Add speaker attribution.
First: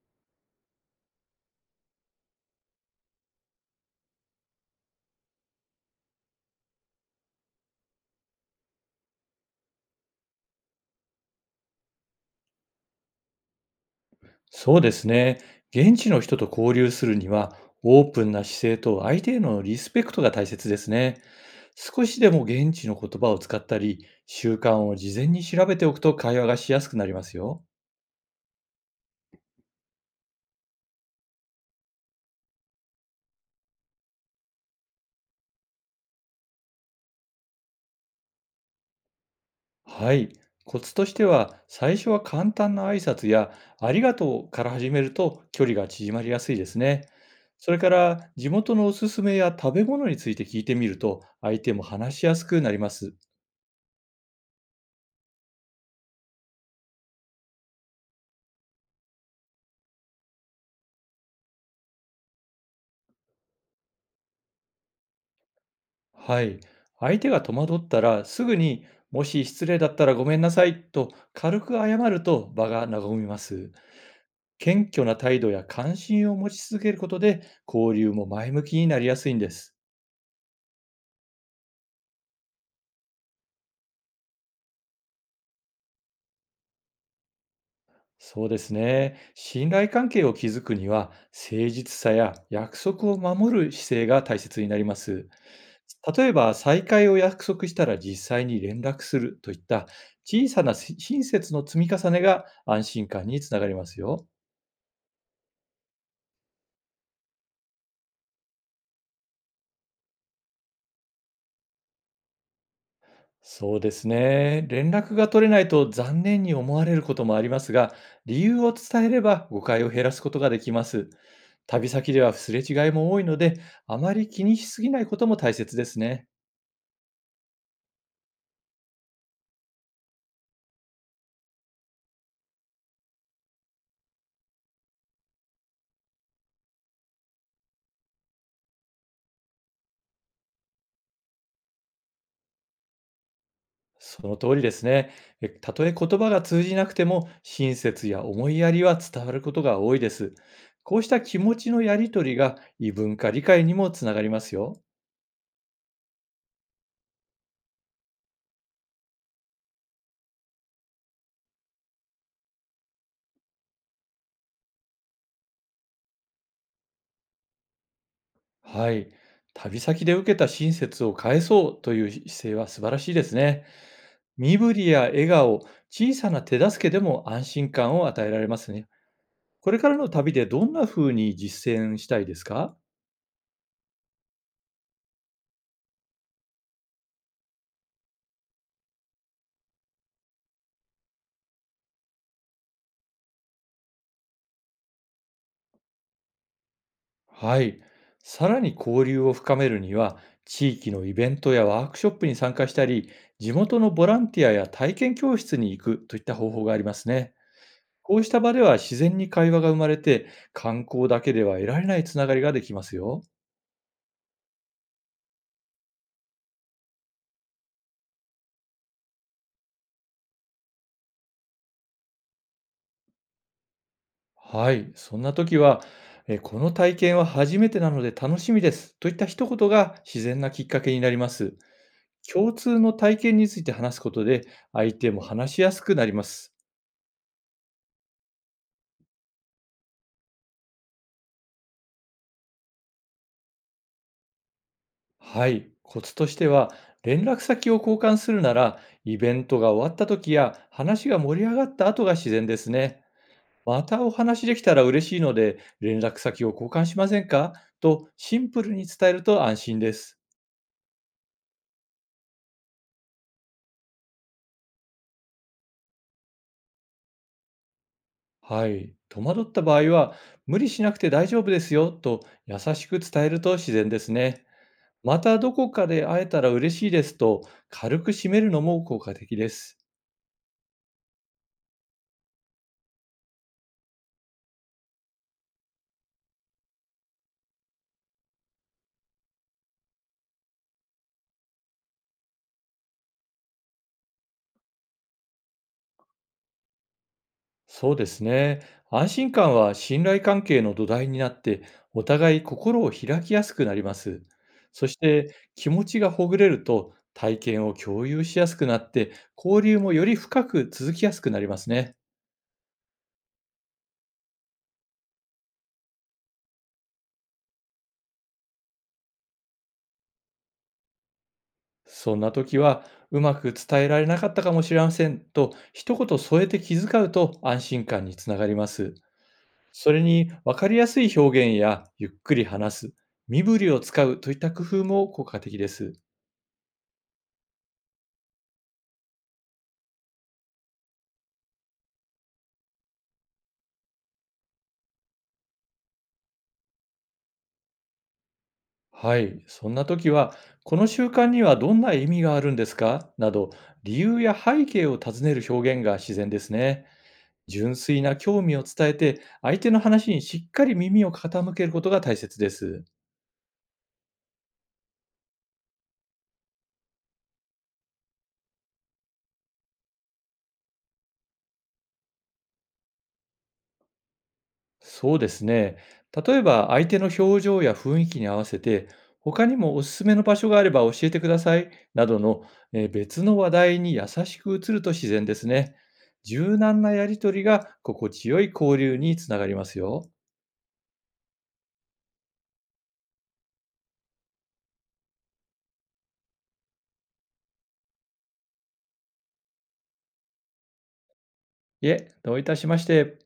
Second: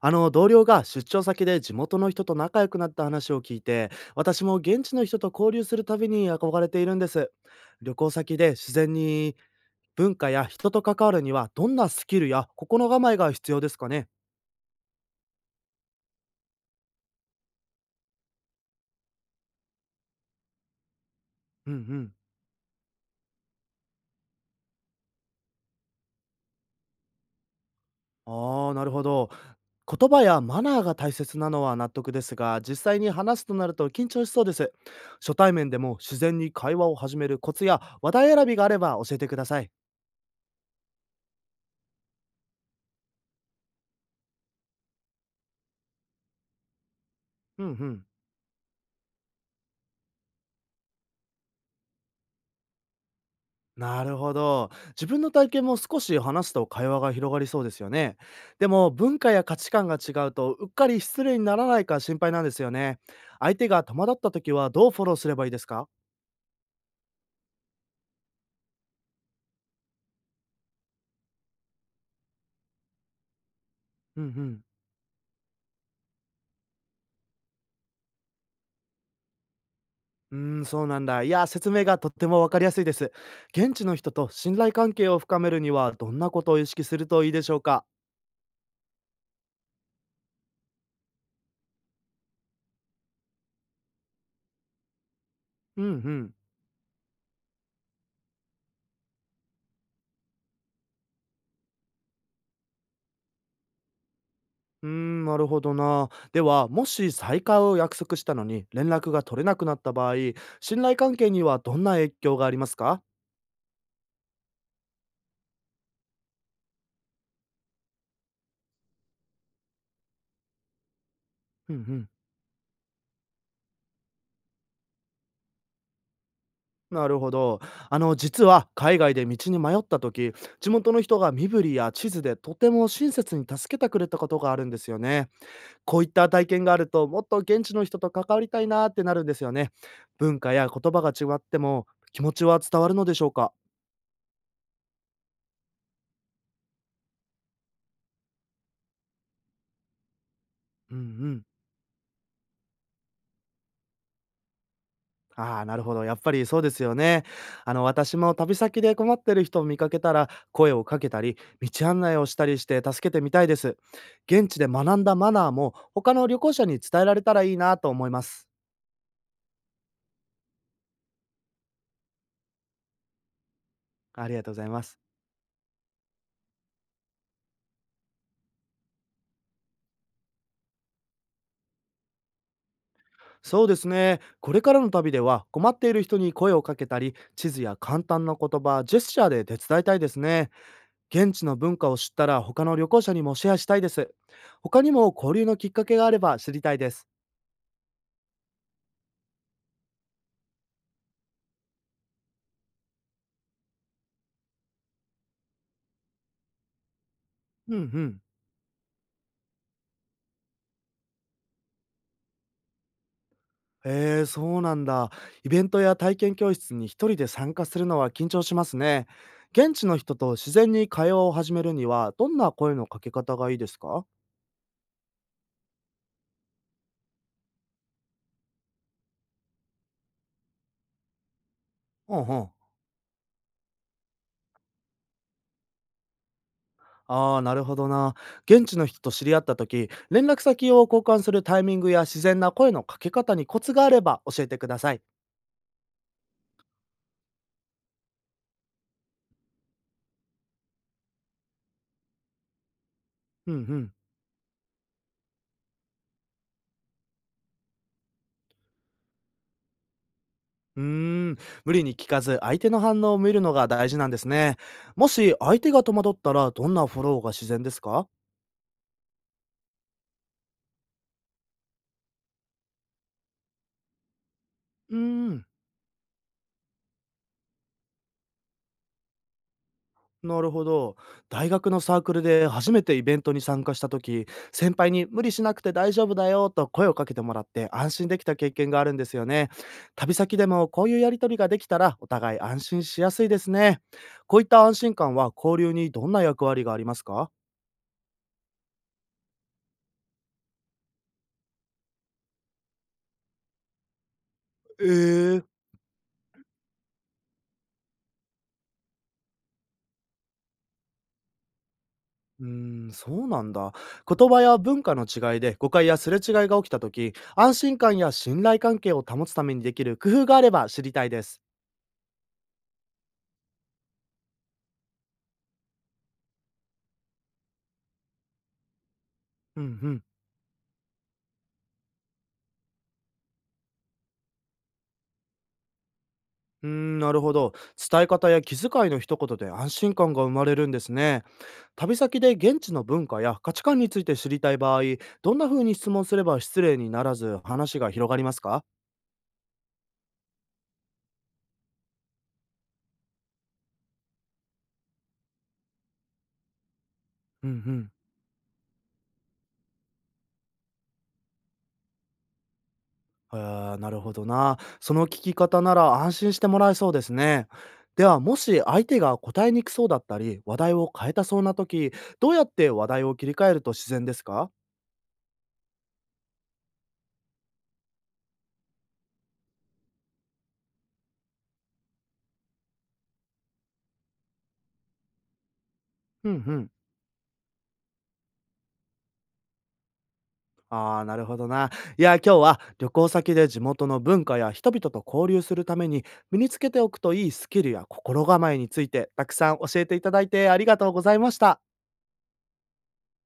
Speaker 1: あの同僚が出張先で地元の人と仲良くなった話を聞いて、私も現地の人と交流するたびに憧れているんです。旅行先で自然に文化や人と関わるには、どんなスキルや心構えが必要ですかね？
Speaker 2: そうですね。現地の人と交流するには、オープンな姿勢と相手へのリスペクトが大切ですね。
Speaker 1: うんう
Speaker 2: 少
Speaker 1: ん。
Speaker 2: しでも現地の言葉を使ったり、習慣を事前に調べておくと会話がしやすくなりますよ。
Speaker 1: ああー、なるほど。言葉やマナーが大切なのは納得ですが、実際に話すとなると緊張しそうです。初対面でも自然に会話を始めるコツや話題選びがあれば教えてください。
Speaker 2: はい。コツとしては、最初は簡単な挨拶や、ありがとうから始めると距離が縮まりやすいですね。
Speaker 1: うんう
Speaker 2: それか
Speaker 1: ん。
Speaker 2: ら、地元のおすすめや食べ物について聞いてみると、相手も話しやすくなります。
Speaker 1: なるほど。自分の体験も少し話すと会話が広がりそうですよね。でも文化や価値観が違うとうっかり失礼にならないか心配なんですよね。相手が戸惑った時はどうフォローすればいいですか？
Speaker 2: はい。相手が戸惑ったら、すぐに、もし失礼だったらごめんなさいと軽く謝ると場が和みます。
Speaker 1: うんうん。
Speaker 2: 謙虚な態度や関心を持ち続けることで、交流も前向きになりやすいんです。
Speaker 1: うーん、そうなんだ。いや、説明がとってもわかりやすいです。現地の人と信頼関係を深めるにはどんなことを意識するといいでしょうか？
Speaker 2: そうですね。信頼関係を築くには、誠実さや約束を守る姿勢が大切になります。
Speaker 1: うんう
Speaker 2: 例
Speaker 1: ん。
Speaker 2: えば、再会を約束したら実際に連絡するといった小さなし親切の積み重ねが安心感につながりますよ。
Speaker 1: うーん、なるほどな。では、もし再会を約束したのに連絡が取れなくなった場合、信頼関係にはどんな影響がありますか？
Speaker 2: そうですね。連絡が取れないと残念に思われることもありますが、理由を伝えれば誤解を減らすことができます。
Speaker 1: うんう
Speaker 2: 旅
Speaker 1: ん。
Speaker 2: 先ではすれ違いも多いので、あまり気にしすぎないことも大切ですね。
Speaker 1: なるほど。実は海外で道に迷った時、地元の人が身振りや地図でとても親切に助けてくれたことがあるんですよね。こういった体験があると、もっと現地の人と関わりたいなーってなるんですよね。文化や言葉が違っても気持ちは伝わるのでしょうか？
Speaker 2: その通りですね。たとえ言葉が通じなくても、親切や思いやりは伝わることが多いです。
Speaker 1: う
Speaker 2: こ
Speaker 1: んう
Speaker 2: うした気
Speaker 1: ん。
Speaker 2: 持ちのやりとりが異文化理解にもつながりますよ。
Speaker 1: ああ、なるほど。やっぱりそうですよね。私も旅先で困ってる人を見かけたら、声をかけたり、道案内をしたりして助けてみたいです。現地で学んだマナーも、他の旅行者に伝えられたらいいなと思います。
Speaker 2: はい。旅先で受けた親切を返そうという姿勢は素晴らしいですね。
Speaker 1: ありがとうご
Speaker 2: 身
Speaker 1: ざい
Speaker 2: 振
Speaker 1: ま
Speaker 2: り
Speaker 1: す。
Speaker 2: や笑顔、小さな手助けでも安心感を与えられますね。これからの旅でどんな風に実践したいですか？
Speaker 1: そうですね。これからの旅では、困っている人に声をかけたり、地図や簡単な言葉、ジェスチャーで手伝いたいですね。現地の文化を知ったら、他の旅行者にもシェアしたいです。他にも交流のきっかけがあれば知りたいです。
Speaker 2: はい。さらに交流を深めるには、地域のイベントやワークショップに参加したり、地元のボランティアや体験教室に行くといった方法がありますね。
Speaker 1: うんう
Speaker 2: こ
Speaker 1: ん。
Speaker 2: うした場では自然に会話が生まれて、観光だけでは得られないつながりができますよ。
Speaker 1: へえ、そうなんだ。イベントや体験教室に一人で参加するのは緊張しますね。現地の人と自然に会話を始めるには、どんな声のかけ方がいいですか？
Speaker 2: はい。そんな時は、この体験は初めてなので楽しみですといった一言が自然なきっかけになります。
Speaker 1: うんうん。
Speaker 2: 共通の体験について話すことで、相手も話しやすくなります。
Speaker 1: ああ、なるほどな。現地の人と知り合った時、連絡先を交換するタイミングや自然な声のかけ方にコツがあれば教えてください。
Speaker 2: はい、コツとしては、連絡先を交換するなら、イベントが終わった時や話が盛り上がった後が自然ですね。
Speaker 1: うんう
Speaker 2: ま
Speaker 1: ん。
Speaker 2: たお話できたら嬉しいので、連絡先を交換しませんかとシンプルに伝えると安心です。
Speaker 1: うーん、無理に聞かず相手の反応を見るのが大事なんですね。もし相手が戸惑ったらどんなフォローが自然ですか？
Speaker 2: はい、戸惑った場合は、無理しなくて大丈夫ですよと優しく伝えると自然ですね。
Speaker 1: うー
Speaker 2: また
Speaker 1: ん、
Speaker 2: どこかで会えたら嬉しいですと軽く締めるのも効果的です。
Speaker 1: なるほど。大学のサークルで初めてイベントに参加した時、先輩に無理しなくて大丈夫だよと声をかけてもらって安心できた経験があるんですよね。旅先でもこういうやりとりができたらお互い安心しやすいですね。こういった安心感は交流にどんな役割がありますか？
Speaker 2: そうですね。安心感は信頼関係の土台になって、お互い心を開きやすくなります。
Speaker 1: え
Speaker 2: そ
Speaker 1: え
Speaker 2: して
Speaker 1: ー。
Speaker 2: 気持ちがほぐれると体験を共有しやすくなって、交流もより深く続きやすくなりますね。
Speaker 1: うーん、そうなんだ。言葉や文化の違いで誤解やすれ違いが起きた時、安心感や信頼関係を保つためにできる工夫があれば知りたいです。
Speaker 2: そんな時は、うまく伝えられなかったかもしれませんと一言添えて気遣うと安心感につながります。
Speaker 1: うんう
Speaker 2: それ
Speaker 1: ん。
Speaker 2: に分かりやすい表現やゆっくり話す、身振りを使うといった工夫も効果的です。
Speaker 1: うーん、なるほど。伝え方や気遣いの一言で安心感が生まれるんですね。旅先で現地の文化や価値観について知りたい場合、どんな風に質問すれば失礼にならず話が広がりますか？
Speaker 2: はい、そんな時は、この習慣にはどんな意味があるんですかなど、理由や背景を尋ねる表現が自然ですね。
Speaker 1: うんう
Speaker 2: 純
Speaker 1: ん。
Speaker 2: 粋な興味を伝えて、相手の話にしっかり耳を傾けることが大切です。
Speaker 1: あー、なるほどな。その聞き方なら安心してもらえそうですね。では、もし相手が答えにくそうだったり、話題を変えたそうな時、どうやって話題を切り替えると自然ですか？
Speaker 2: そうですね。例えば、相手の表情や雰囲気に合わせて、他にもおすすめの場所があれば教えてくださいなどの、別の話題に優しく移ると自然ですね。
Speaker 1: うんう
Speaker 2: 柔
Speaker 1: ん。
Speaker 2: 軟なやりとりが心地よい交流につながりますよ。
Speaker 1: ああ、なるほどな。いや、今日は旅行先で地元の文化や人々と交流するために身につけておくといいスキルや心構えについてたくさん教えていただいてありがとうございました。
Speaker 2: いえ、どういたしまして。